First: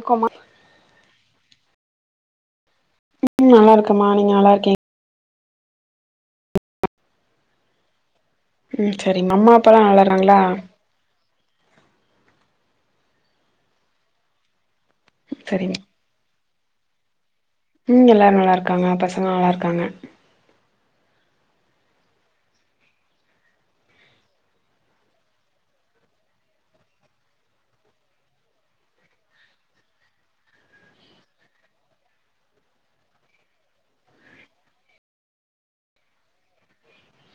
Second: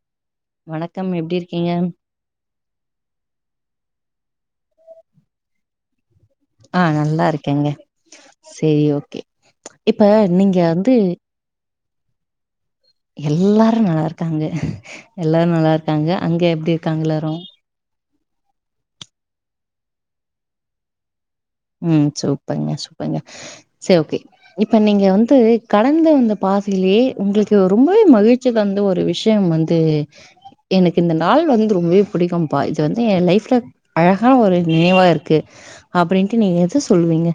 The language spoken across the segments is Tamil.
அக்கமா [unintelligible] வணக்கம் எப்படி இருக்கீங்க உம் நல்லா இருக்கேம்மா நீங்க நல்லா இருக்கீங்க ஆஹ் நல்லா இருக்கேங்க சேரி உம் ஓகே சரி அம்மா அப்பால்லாம் இப்ப நல்லாயிறுங்களா நீங்க வந்து எல்லாரும் நல்லா இருக்காங்க எல்லாரு சரிம்மா நல்லாருக்காங்க அங்க இருக்காங்க எள்ளாரு ம் எல்லாரும் நல்லா இருக்காங்க பசங்க நல்லா இருக்காங்க உம் சூப்பர்ன்ங்க சூப்பர்ங்க சரி ஓகே இப்ப நீங்க வந்து கடந்து வந்து பாதையிலயே உங்களுக்கு ரொம்பவே மகிழ்ச்சி தந்த ஒரு விஷயம் வந்து எனக்கு இந்த நாள் வந்து ரொம்பவே பிடிக்கும்ப்பா இது வந்து என் லைஃப்ல அழகான ஒரு நினைவா இருக்கு அப்படின்னு நீங்க எத சொல்லுவீங்க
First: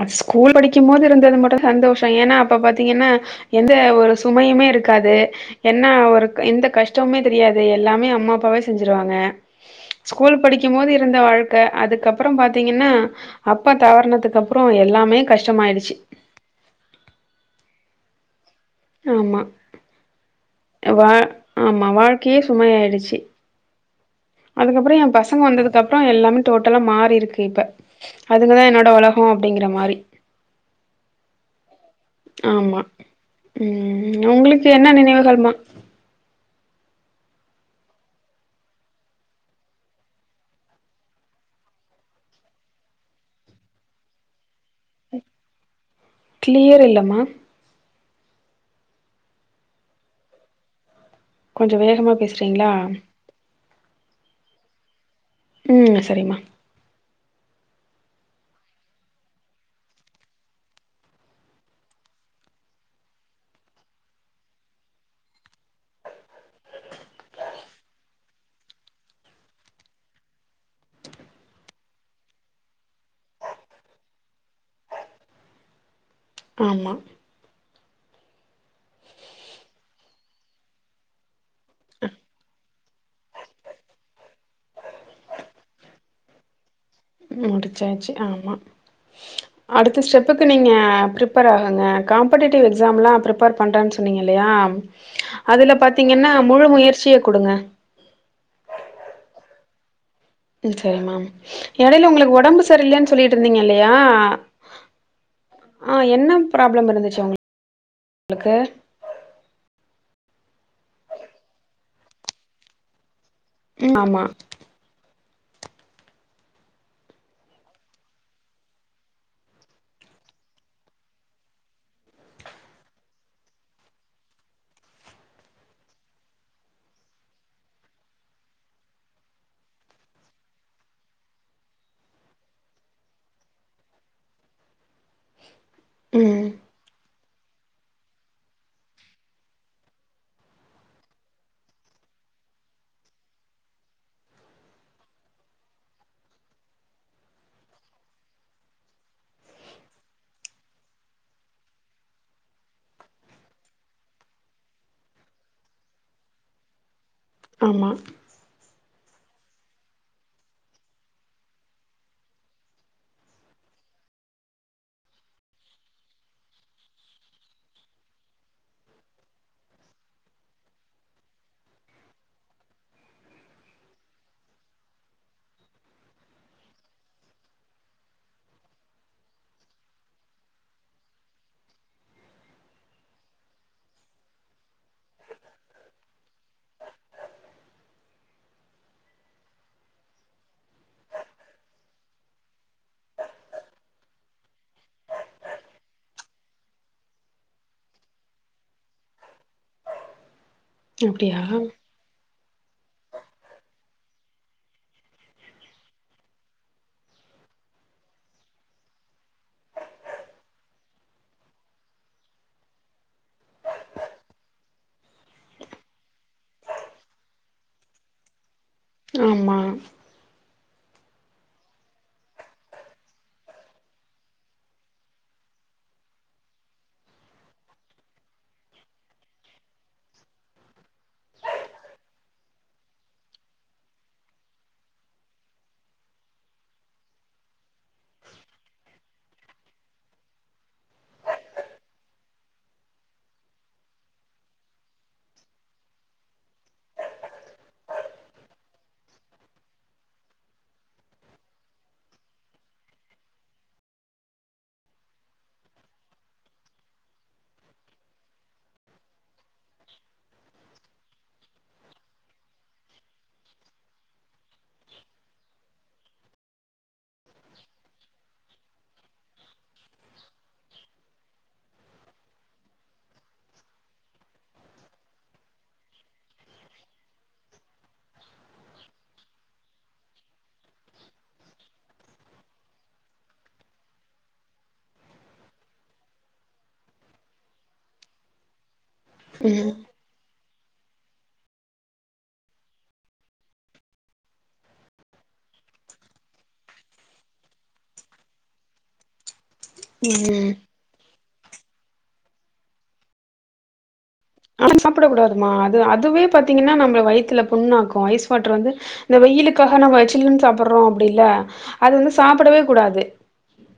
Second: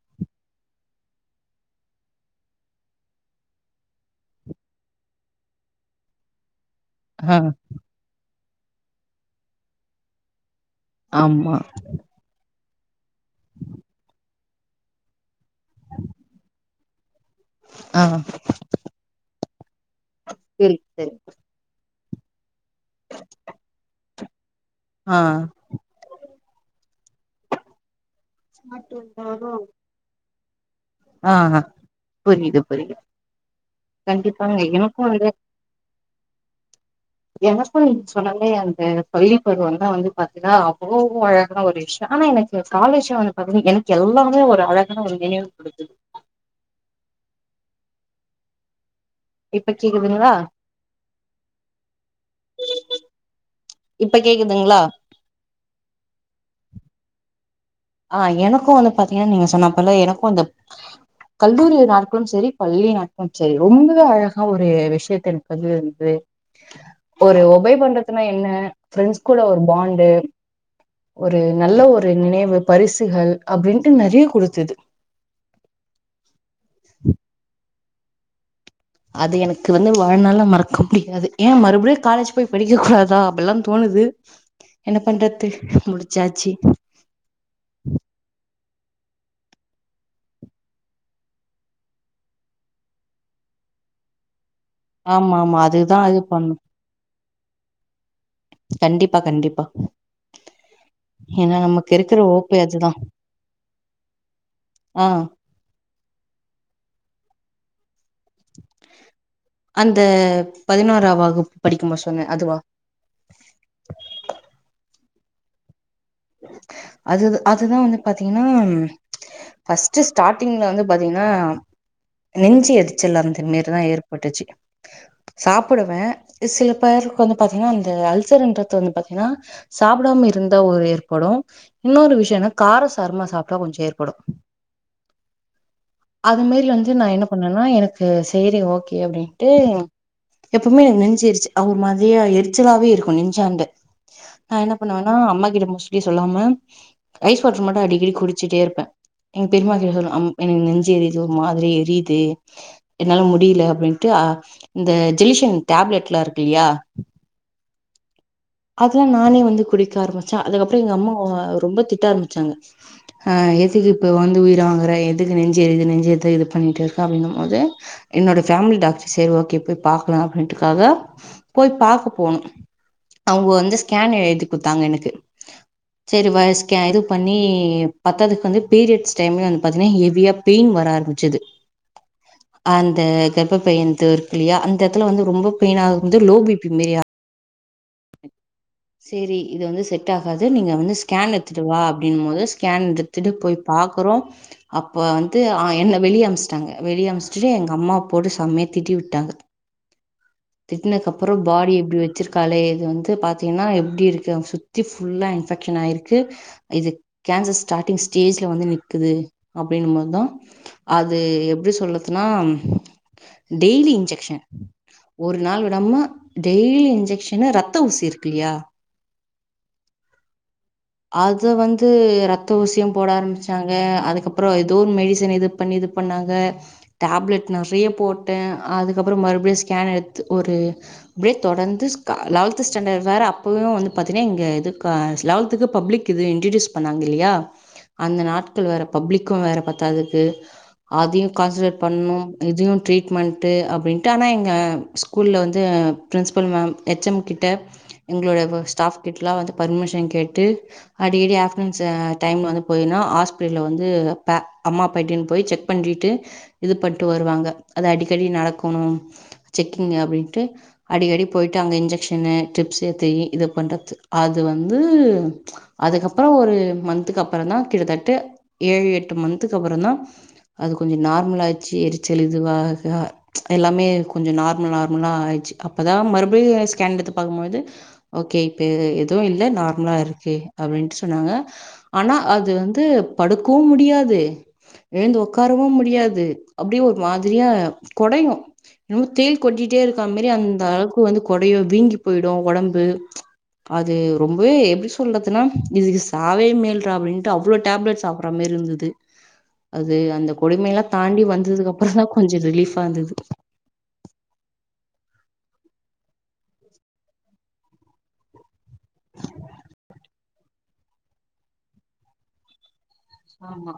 அ ஸ்கூல் படிக்கும் போது இருந்தது மட்டு சந்தோஷ ஏன்னா அப்ப பாத்தீங்கன்னா எந்த ஒரு சுமையுமே இருக்காது என்ன ஒரு எந்த கஷ் கஷ்டமே ஆ தெரியாது எல்லாமே அம்மா அப்பாவே செஞ்சுருவாங்க ஸ்கூல் படிக்கும் போது இருந்த ஆமா வாழ்க்கை அதுக்கப்பறம் பாத் த்தீங்கன்னா அப்பா தவரணத்துக்கு அப்றோ எல்லாமே கஷ் டமாயிடுச்சு ஆ ஆமா செரி வா செரி ஆமா வாழ் க்கயே சுமயாயிடுச்சு அதுக்கப்புறொ ஏ ஆ பசங்க வந்ததுக்கப்றொ எல்லாமே டோட்டலா மா றி‌ இருக்கு இப்ப அதுங்கதா என்னோட ஒலகொ அப்டிங்கிற மாரி ஆஹ ஆமா ம் கண்டிப்பாங்க உங்ளுக்கு என்ன நினைவுகள்மா எனக்கு நீங் சொன்ன மே அந்த பள்ளி பருவந்தா வந்து பாத்தினா அவ்ளோ அழகா ஒரு விஷ்ய ஆனா எனக்கு எ காலேஜ வந்து பாத்தினா எனக்கு எல்லாமே ஒரு அழகான ஒரு நினைவு கொடுக்குது க்ளியர் இல்லமா இப்ப கேக்குதுங்ளா? கொஞ்ச வேகமா பேசுறீங்ளா இப்ப கேக்குதுங்ளா ம் சரிம்மா ஆ எனக்கு வந்து பாத்தீங்கன நீங்க சொன்னப்போல எனக்கு அந்த கல்லூரி நாட்களும் செரி பள்ளி நாட்களும் செரி ரொம்பவே அழகா ஒரு விஷ்யத்த எனக்கு வந்து வந்து ஒரு ஒபை பண்றத்துன்னா என்ன ஃப்ரெண்ட்ஸ் கூட ஒரு பாண்டு ஒரு நல்ல ஒரு நினைவு பரிசுகள் அப்டின்ட்டு நெறைய குடுத்தது ஆமா அது எனக்கு வந்து வாழ்நாள்ல மறக்க முடியாது ஏ மறுபடியு காலேஜ் போய் படிக்க கூடாதா அப்பில்லா தோணுது என்ன பண்றத்து முடு ச்சாச்சி முடுச்சாச்சு ஆமா அடுத்த ஸ்டெப்புக்கு நீங்க பிரிப்பேர் ஆகுங்க காம்படேட்டிவ் எக்ஸாம்லா ப்ரிப்பேர் பண்றேன் சொன்னீங்கெல்லயா ஆமா ஆமா அதுல அதுதா இது பாத்தீங்கன்னா பண்ணு முழு முயற்சிய குடுங்க கண்டிப்பா கண்டிப்பா ஏன்னா [unintelligible] நமக்கு எடைல இருக்கிற ஒங்ளுக்கு ஓப்பே ஒடம்பு அதுதா சரில்லென் சொல்லிட்ருந்தீங்கல்லயாஅ ஆ என்ன ப்ராப்ளம் இருந்துச்சு ஒங்க ளுக்கு அந்த பதினோரா வகுப் படிக்கும்பொ சொன்னே அதுவா ம் ஆமா அதுது அதுதா வந்து பாத்தீங்கனா ஃபஸ்ட்டு ஸ்டார்ட்டிங்ல வந்து பாத்தீங்கனா நெஞ்சி எரிச்சல் அந்த மேரிதா ஏற்பட்டுச்சு சாப்புடுவே சில பேருக்கு வந்து பாத்தீங்னா அந்த அல்சருன்றது வந்து பாத்தீங்னா சாப்புடாம இருந்தா ஒரு ஏற் படு இன்னொரு விஷ்யொன்னா கார சாரமா சாப்ட்டா கொஞ்ச ஏற்படு அது ம் மேரி வந்து நா என்ன பண்ணேன்னா எனக்கு சேரி ஓகே அப்டின்ட்டு எப்பொமே எனக் நெஞ்சு எரிச்சு அ ஒர் மாதிரியா எரிச்சலாவே இருக்கு நெஞ்சாண்ட நா என்ன பண்ணுவேன்னா அம்மா கிட்ட மோஸ் ட்லி சொல்லாம ஐஸ் வாட்ரு மட்டு அடிக்கடி குடுச்சிட்டே இருப்பே எங்க பெரிம்மாகிட்ட சொல்வ அம் எனக்கு நெஞ்சு எரியிது ஒரு மாதிரி எரியிது என்னால முடியில அப்டின்ட்டு அ இந்த ஜெலிஷ்யன் டேப்லெட்ல இருக்குல்லியா ஆமா அதுலா நானே வந்து குடிக்க ஆரம்பிச்ச அதுகப் ட்டு எங்கம்மா ரொம்ப திட்ட ஆரம்பிச்சாங்க ஹ எதுக்கு இப்ப வந்து உயிர வாங்குற எதுக்கு நெஞ்செரியிது நெஞ்செரிது இது பண்ணிட்டிருக்க அப்டின்னும்மோது என்னோட ஃபேமிலி டாக்டர் சேர் ஓகே போய் பாக்கலா அப்டின்ட்டுக்காக போய் பாக்க போனு அவுங்க வந்து ஸ்கேன் எழுதி குத்தாங்க எனக்கு செரி வயஸ்கே இது பண்ணி பத்தாதுக்கு வந்து பீரியட்ஸ் டைம்ல வந்து பாத்தீனா ஹெவியா பெயின் வர ஆரம்பிச்சுது அந்த கர்ப்ப பையின்து இருக்குல்லியா அந்த எத்துல வந்து ரொம்ப பெயின் ஆகும்மொது லோ பி பி மெரி ஆ சேரி இது வந்து செட் ஆகாது நீங்க வந்து ஸ்கேன் எத்துட்டு வா அப்டின்னும்மோது ஸ்கேன் எடுத்துட்டு போய் பாக்குறோ அப்ப வந்து ஆ என்ன வெளிய அமுசுட்டாங்க வெளிய அமுசுட்டுட்டே எங்க அம்மாவ போட்டு செம்மைய திட்டி விட்டாங்க திட்னக்கப்பறொ அப்டியா பாடிய எப்டி வச்சுரு காலையில் வந்து பாத்தீங்கன்னா எப்படி இருக்கு சுத்தி இன்பெக்ஷன் ஆயிருக்கு இது கேன்சர் ஸ்டாடிங் ஸ்டேஜ் வந்து நிக்குது அப்படனும்பதுதான் அது எப்படி சொல்லதுன்னா டெய்லி இன்ஷெஷ்ஷன் ஒரு நாள் விடாம டெய்லி இன்ஷெஷ்ஷன் ஊசி இருக்குலியா ஆமா அத வந்து ரத்த ஊசி போட ஆரம்பிச்சாங்க அதுக்கப்புறம் ஏதோ மெடிசன் இது பண்ணி இது பண்ணாங்க டேப்லெட் நிறைய போட்டேன் அதுக்கப்புறம் மறுபடியும் ஸ்கேன் எடுத்து ஒரு அப்படியே தொடர்ந்து லெவல்த் ஸ்டாண்டர்ட் வேற அப்பயும் வந்து பாத்தீங்கன்னா இங்க இது லெவல்த் பப்லிக் இது இன்ஸ்டிடியூட் பண்ணாங்கயில்லையா அந்தநாட்கள்ளப்லிக்அதுபத்தாது அதுலகான்சிடர்பண்ணி இதிலடீட்மென்ட்டு ஆன எங்க ஸ்கூல்ல வந்து பிரின்சிபல் மேம் ஹச்சம்கிட்ட மேம் ஸ்டாப் கிட்ட பெர்மிஷன் ட்டு அடிக்கடி ஆஃப்டர் டைம் வந்து போயினு ஹாஸ்பிட்டல்ல வந்து அம்மா பிட்டனு போய் செக் பண்ணிட்டு இது பண்ட்டு வருவாங்க அது அடிக்கடி நடக்கணும் செக்கிங் அப்படின்ட்டு அடிக்கடி போயிட்டு அங்கே இன்ஜெக்க்ஷனு ட்ரிப்ஸ் ஏத்தி இது பண்றது அது வந்து அதுக்கப்புறம் ஒரு மந்த்துக்கு அப்புறம் தான் கிட்டத்தட்ட ஏழு எட்டு மந்த்தக்கு அப்புறம் தான் அது கொஞ்சம் நார்மல ஆயிச்சு எரிச்சழு இதுவாக எல்லாமே கொஞ்சம் நார்மல் நார்மலா ஆயிடுச்சு அப்பதான் மறுபடியும் ஸ்கேன் எடுத்து பார்க்கும்போது ஓகே இப்ப எதுவும் இல்ல நார்மலா இருக்கு அப்படின்ட்டு சொன்னாங்க ஆனா அது வந்து படுக்கவும் முடியாது எழுந்து உகாரவும் முடியாது அப்படியே ஒரு மாதிரியா குடையும் ரொம்ப தேல் ம் கொட்டிட்டே இருக்கா மாதாரி அந்த அந்த அளவுக்கு வந்து கொடையோ வீங்கி போயிடும் உடம்பு அது ரொம்பவே எப்படி சொல்றதுன்னா இதுக்கு சாவே மேல்றா அப்படின்ட்டு அவ்வளோ டேப்லெட் சாப்பற மாரி இருந்தது அது அந்த ம் கொடும எல்லாம் தாண்டி வந்து இருந்ததுக்கு அப்புறம் தான் கொஞ்சம் ரிலீஃபா இருந்தது ஆனா சாப்பிட கூடாதுமா அது அதுவே பாத்தீங்கன்னா நம்மள வயித்துல புண்ணாக்கு ஐஸ் வாட்ருவந்து இந்த வெயிலுக்காக நம்ம சில்லுன் சாப்படுறோ அப்படி இல்ல அது வந்து சாப்பிடவே கூடாது ஆமா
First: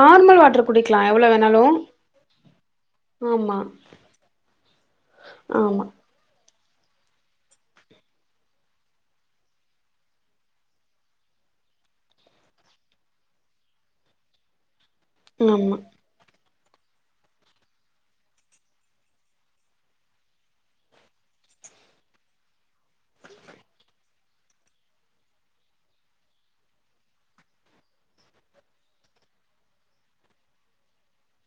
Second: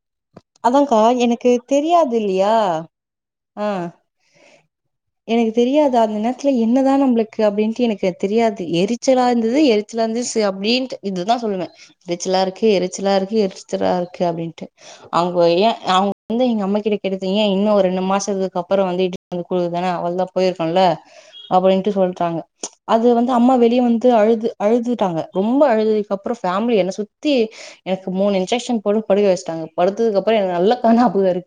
நார்மல் வாட்டர் அத்கா குடிக்கலா எவ்ளோ எனக்கு வேணாலு தெரியாது இல்லையா ஆமா ஆஹ் எனக்கு ஆமா தெரியாது அந்த நேரத்தில என்னதா நம்மளுகு அப்டின்டு எனக்கு தெரியாது எரிச்சலா இருந்து எரிச்சலா இருந்து அப்டின்டு இதுதா சொலுவ எரிசலா இருகு எரிசலா இருக்கு எச்சடா இருக்கு அப்படின்ட்டு [inaudible] அவுங்க ஆமா ஏன் அவங்க வந்து அம்ம கிட்ட கேட்டது ஏன இன்னு ஒரு ரெண்டு மாசத்துதுக்கு அப்புறொ வந்து இட் குழுதானே அவளதா போயிருக்கான்ல அப்படின்ட்டு சொல்றாங்க அது வந்து அம்மா வெளியே வந்து அழுது அழுதுட்டாங்க ரொம்ப அழுதுக்குப்ரொ ஃபேமிலி என்ன சுத்தி எனக்கு மூணு இன்ஜசன் போடு படுக வெஷ்டாங்க படுதது அபுற நல்ல கண்ணு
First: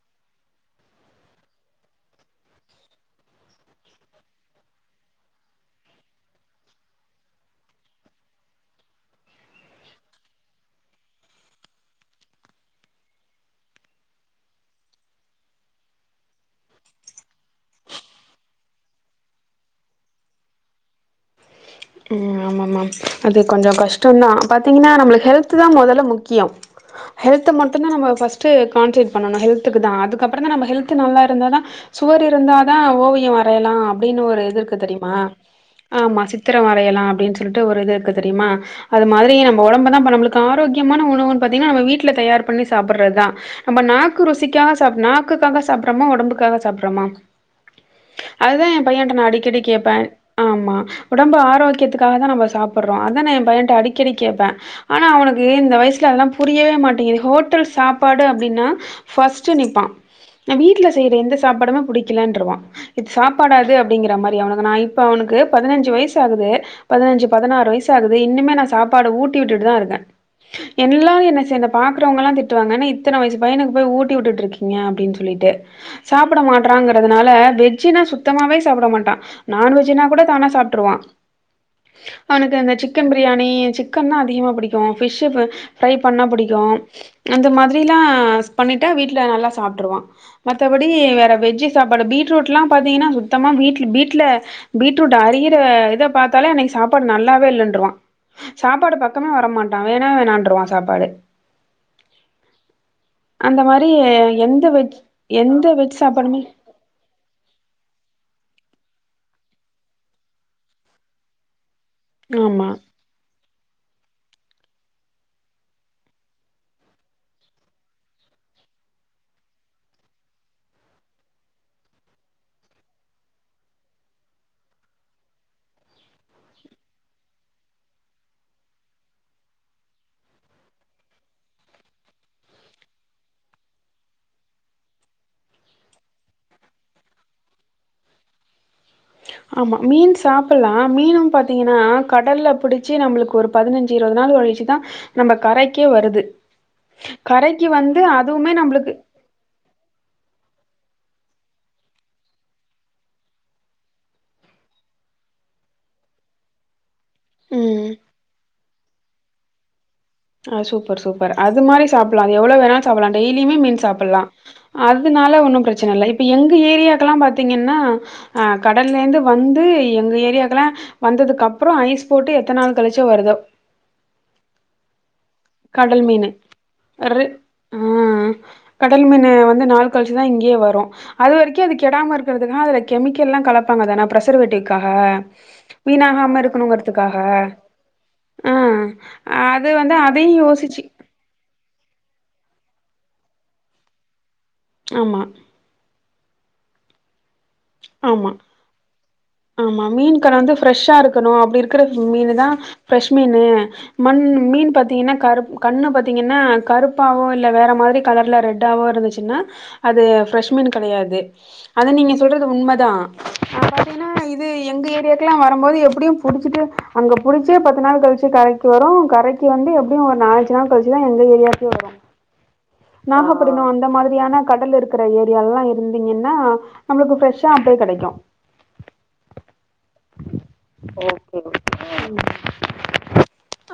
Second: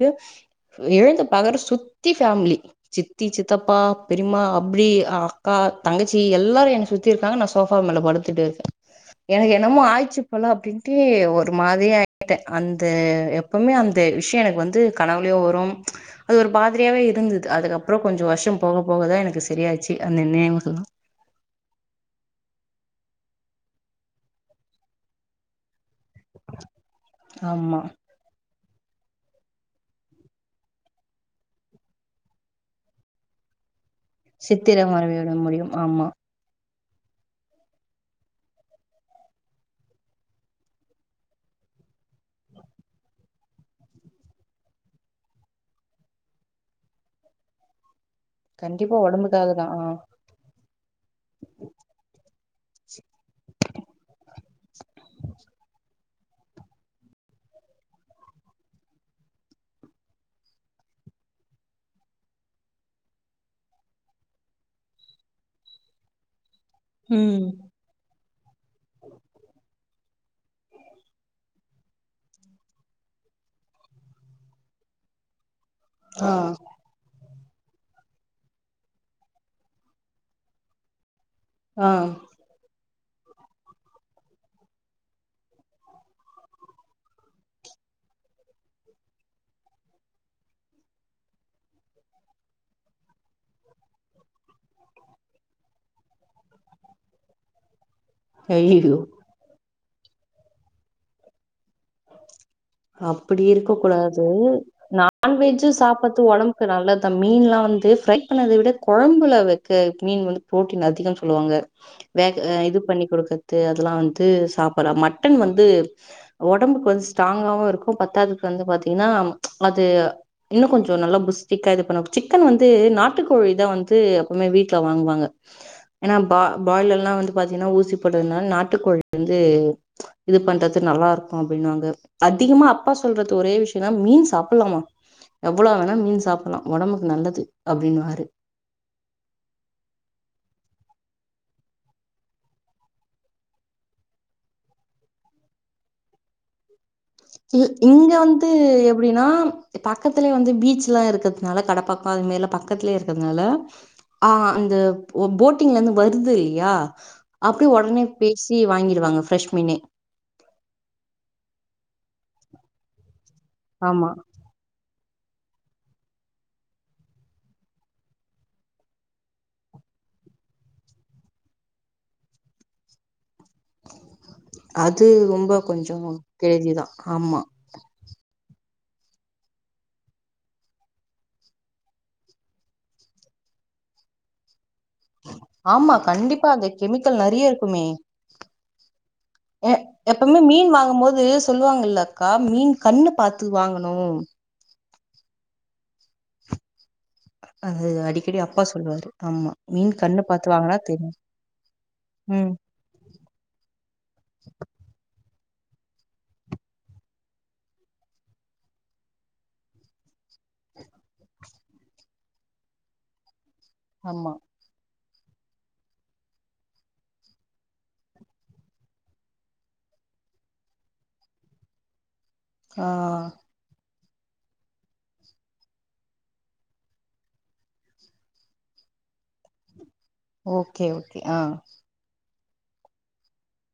எழுந்து பாக்ற சுத்தி பேமிலி சித்தி சித்தபா பெரிமா அப்டி அக்கா தங்கசி எலாரு என்ன சுத்தி இருகாங்க நா சோபா மேல படுத்து இருக்க எனகு எனமோ ஆயச்சு போல அப்டின்டு ஒர் ஒரு மாரியாயிட்டே அந்த எப்பொமே அந்த விஷய எனக்கு வந்து கனவுளயு வரு அது ஒரு மாதிரியாவே இருந்தது அதுக்கப்புறொ கொஞ்ச வருஷொ போக போகதா எனக்கு சரியாச்சு அந்த நெவுகள் ம் ஆமாமா அது கொஞ்ச கஷ்டதா பாதீங்கனா நமளுகு ஹெல்த் தா முதல முக் கியம் ஹெல்த ஆமா மட்டும் தான் நம்ம பஸ்ட்டு கான்சட் பண்ணணும் ஹெல்த்துக்கு தான் அதுக்கப்புறம் தான் நம்ம ஹெல்த் நல்லா இருந்தா தான் சுவர் இருந்தா தான் ஓவியம் வரையலாம் அப்டினு ஒருவ இது ஓரூ கு சித்திர தெரியுமா வரைய முடியும் ஆமா சி வரையலாம் அப்படின்னு சொல்லிட்டு ஒரு இது இருக்கு தெரியுமா அது மாதிரி நம்ம உடம்பு தான் நம்மளுக்கு ஆரோக்கியமான உணவு பாத்தீங்கன்னா நம்ம வீட்டுல தயார் பண்ணி சாப்பிடுறதுதான் நம்ம நாக்கு ருசிக்காக நாக்குக்காக சாப்படுறோமா உடம்புக்காக சாப்படுறோமா அதுதான் என் கண்டிப்பா பையன்ட்ட நான் அடிக்கடி ஒடம்புக்காகதா ஆ கேட்பேன் ஆமா ஒடம்பு ஆரோகியதுகாக தா நம்ம சாபிறோ அ நானு என் பையன்ட அடிக்கடி கேட்பேன் ஆனா அவனுக்கு இந்த வயசு அதெல்லா புரியவே மாட்டேங்குது ஹோட்டல் சாப்பாடு அப்படின்னா ஃபஸ்டு நிப்பான் வீட்டல செய்ர எந்த சாப்பாடுமே புடிக்கலன்ற சாப்பாடாது அப்படிங்கிற மாரி இப்ப அவனுக்கு பதினஞ்சு வயசு யூஸ் ஆகுது பதினஞ்சு ம் பதனாறு வயசு ஆகுது இன்னுமே நான் சாப்பாடு ஊட்டி விட்டுட்டு தான் இருக்கேன் எல்லாம் என்ன ச பாக்குறவங்க எல்லாம் திட்டுவாங்க என்ன இத்தனை வயசு பையனுக்கு போய் ஊட்டி விட்டு இருக்கீங்க அப்படின்னு சொல்லிட்டு ஆ சாபிட மாட்றாங்கறதுனால வெஜ்னவே சுத்தமாவே சாபிட மாட்டா நான்வெஜ்னா கூட தானா சாப்டுருவான் ஆ அவனுக்கு சிக் சிக்கன் பிரியாணி சிக்கனா அதிகமா புடிகும் பிஷ் ப்ரை பண்ணா புடிக்கும் அந்த மாரிலா பண்ணிடா வீட்ல நல்லா சாப்பிட்டுருவான் மதபடி வேற வெஜ் சாப்பாடு பீட்ரூட்லாம் பா்த்தீங்கனா சுத்தமாக வீட்ல பீட்ல பீட்ரூட் அரியுற இத பாத்தாலே அன்னைக்கு சாப்பாடு நல்லாவே இல்லன்ரும் சாப்பாடு ஐயயோ பக்கமே வரமாட் வேணா வேணாருவான் சாப்பாடு அப்டி அந்த இருக்க மாரி கூடாது எந்த வெஜ் நான்வெஜ் எந்த வெஜ் சாப்புடுறது சாப்பாடுமே ஒடம்பு நல்லத மீன்லா வந்து ப்ரை அப்ப அத விட குழம்புல வைக்க மீன் வந்து பு்ரோட்டீன் அதிகம்னு சொல்லுவாங்க வேக ஆமா இது பண்ணி கொடுக்கறது அதெல்லா வந்து சாப்புடலாம் மட்டன் வந்து ஒடம்புக்கு வந்து ஸ்டாங் ங்க இருக்கும் பத்தாதுக்கு வந்து பாத்தீங்கன்னா அது இன்னு கொஞ்சொ நல்லா புஸ்டிக்கா இது பண்ண சிக்கன் வந்து நாட்டுக்கோழி தா வந்து எப்பவுமே வீட்டுல வாங்குவாங்க ஏன்னா பாயலர்லா வந்து பாத்தீங்கன்னா ஊசி போட்டதுனால நாட்டுக்கோழி வந்து இது பண்றது நல்லா இருக்கும் அப்படின்னுவாங்க அதிகமா அப்பா சொல்றது ஒரே விஷயம் மீன் சாப்பிலாமா எவ்ளோ வேணா மீன் சாப்பிலா ஒடம்புக்கு நல்லது அப்டினுவாரு ஆமா மீன் சாப்டலாம் மீனும் பாத்தீங்கன்னா கடல்ல பிடிச்சு நம்மளுக்கு ஒரு பதினஞ்சு இருபது நாள் கழிச்சுதான் நம்ம கரைக்கே வருது கரைக்கு இங்க வந்து அதுவுமே நம்மளுக்கு எப்டினா பக்கதுலயே வந்து பீச் பீச்லா இருகிறதுனால கடப்பகம் இது மாரிலா பக்கதுலயே இருகிறதுனால ஆஹ் அந்த போடிங்ல இருந்து வருதுலியா அப்டியே ம் உடனே பேசி வாங்கிடுவாங்க ப்ரெஷ் மீனே ஆஹ சூப்பர் சூப்பர் அதுமாதிரி சாப்படலாம் எவ்வள வேணாலும் சாப்படலாம் டெய்லியுமே மீன் ஆமா சாப்பிலாம் அதனால ஒன்னும் பிரச்சனை இல்லை இப்ப எங்க ஏரியாக்கலாம் பார்த்தீங்கன்னா ஆ கடலே இருந்து வந்து எங்க ஏரியாக்கலாம் வந்ததுக்கு அப்பறம் ஐஸ் போட்டு எத்தன நாள் கழிச்சோ வருதோ அது ரொம்ப கொஞ்ச கடல் மீன் கேடிதா ரு ஆமா ஆ கடல் மீனு வந்து நாள் கழிச்சுதா இங்யே வரும் அது வரைக்கு அது கெடாம இருகிறதுக அதுல கெமிகலா கலபாங்க தான பிரசர்வேடிக் க்காக ஆமா வீணாகாம கண்டிப்பா அந்த இருக்கணுங்கிறதுக்காக கெமிக்கல் நிறைய இருக்குமே அது எ வந்து அது எப்பவுமே மீன் வாங்கும் போது சொல்லுவாங்கல்ல அக்கா மீன் கண்ணு பாத்து வாங்கணும் ஆமா அது ஆமா அடிக்கடி அப்பா சொல்லுவாரு ஆமா மீன் கண்ணு பாத்து வந்து வாங்கனா ஃப்ரெஷ்ஷா தெரியு இருக்கணும் அப்படி இருக்கிற மீனு தா ம் ஃப்ரெஷ் மீனு மண் மீன் பாத்தீங்கன்னா கரு கண்னா பாத்திங்கஙன்னா கருப்பாவொஇல்ல வேர மாரி கலர்ல ரெட்டாவொ இருந்துச்சுண்ணா அது ஃப்ரெஷ்மீன் கெடையாது சொல்றது உண்மைதா அப்பனா ஆமா இது எங்க ஏரியர லாம் வரும்போது எப்டியும் புடிச்சுடு அங்க புடிசு பத்து நாள் கழிச்சு கரைகு வரும் கரைகு வந்து எப்டியும் ஒரு நாளஞ்சு நாள் கழிச்சசுதா எங்க ஏரியகே வரும் ஆ நாகப்பட்டினம் அந்த மாரி ஏனா கடல இருகிற ஏரியாலா இருந்தீகனா நம்மளுக்கு ஃப்ரெஷ்ஷா அப்பயே கெடைக்கும் ஓகே ஓகே ஆ ஓகே-ஓகே ம்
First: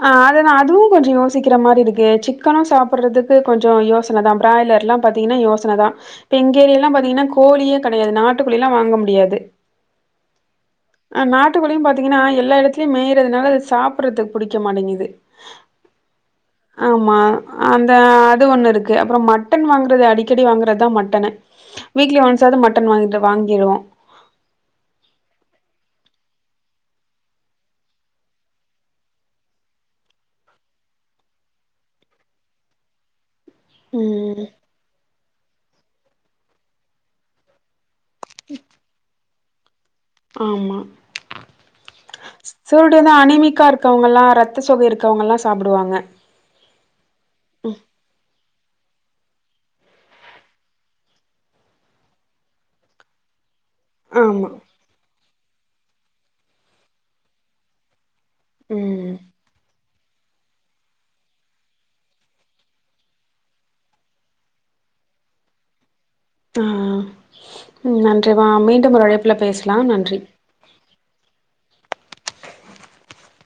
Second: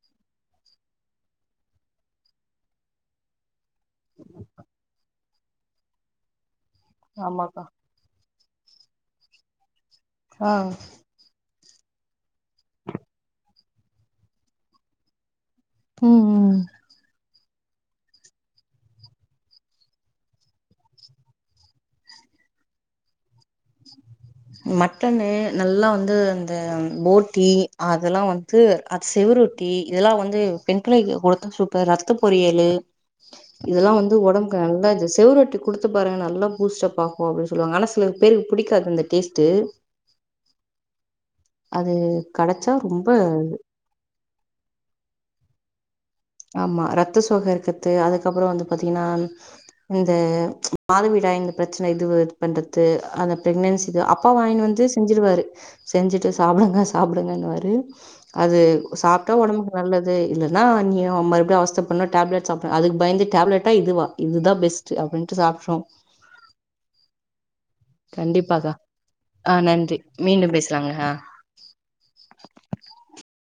ஆஹ் அததா அதுவும் கொஞ்ச யோசிகிற மாரி இருக்கு சிக்கனு சாப்பிறதுக்கு கொஞ்ச யோசன தான் பிராய்லர் எல்லாம் பத்த ன்ன யோசனை தான் இப்ப எங்க இங்கலாம் பாதீங்கனா ஆமாக்கா கோழி எது நாட்டுக்கோழில்லா வாங்க முடியாது ஆ ட்டு கோழியு பாதீங்கனா எல்லா இடதுலயு மேயிறதுனால அது சாபிறதுக் பிடிக்க மாடிங்து உம் உம் அந்த அது ஒண்ணு இருக்கு அப்புறோ மட்டன் வாங்கறது அடிக்கடி வாங்குறதுதா மட்டனு வீக்லி ஒன் ச்சாலும் மட்டன் வாங்கிறப் மட்டனு நல்லா வந்து த்தேம் போடி அதெல்லா வந்து அது செவுரொடி இதெல்லா வந்து பெண்பிளைகு குடுத்தா சூப்பர் ரத்த பொரியலு இதெல்லா வந்து ம். ஒடம்புக்கு நல்லது செவுரொட்டி குடுத்து பாருங்க நல்ல பூஸ்டப்பாப்போ அப்டி சொல்வாங்க ஆன சிலது புடிக்காது இந்த டேஸ்ட் ட்டு ஆமா கடச்சா சூடு ரொம்ப தா அனிமிக்கா இருக்காங்குலா ரத் த்த சோக இருக்கவங்குலா சாப்டுவாங்க ஆமா ரத்த சோக இருக்குத்து அது அப்புற வந்து பாத்தீங்கன்னா இந்த மாத வீடாய் இந்த பிரச்சுன இதுவே இது பண்றத்து அந்த பிரெக்னன்சிக்கு அப்பா ஆமா. வாங்கினு வந்து செஞ்சுடுவாரு செஞ்சுட்டு சாப்புடுங்க சாப்புடுங்கன்னுவாரு அது ம். சாப்டா ஒடம்புக்கு நல்லது து இல்லன்னா அநியோ மறுபடியு அவுஸ்தப்படனும் டேப்லட் சாப்புனு அதுக் பயிந்து டேப்லட் ஆ இதுவா இது தா பெஸ்ட்டு அப்பிடின்னுட்டு சாப்புட்றோம் ஆ ம் நன்றி மா கண்டிப்பாக்கா மீண்டும் ஒரு அழைப்புல ஆ பேஸ்லாம் நன்றி மீண்டும் பேசலாங்க ஆ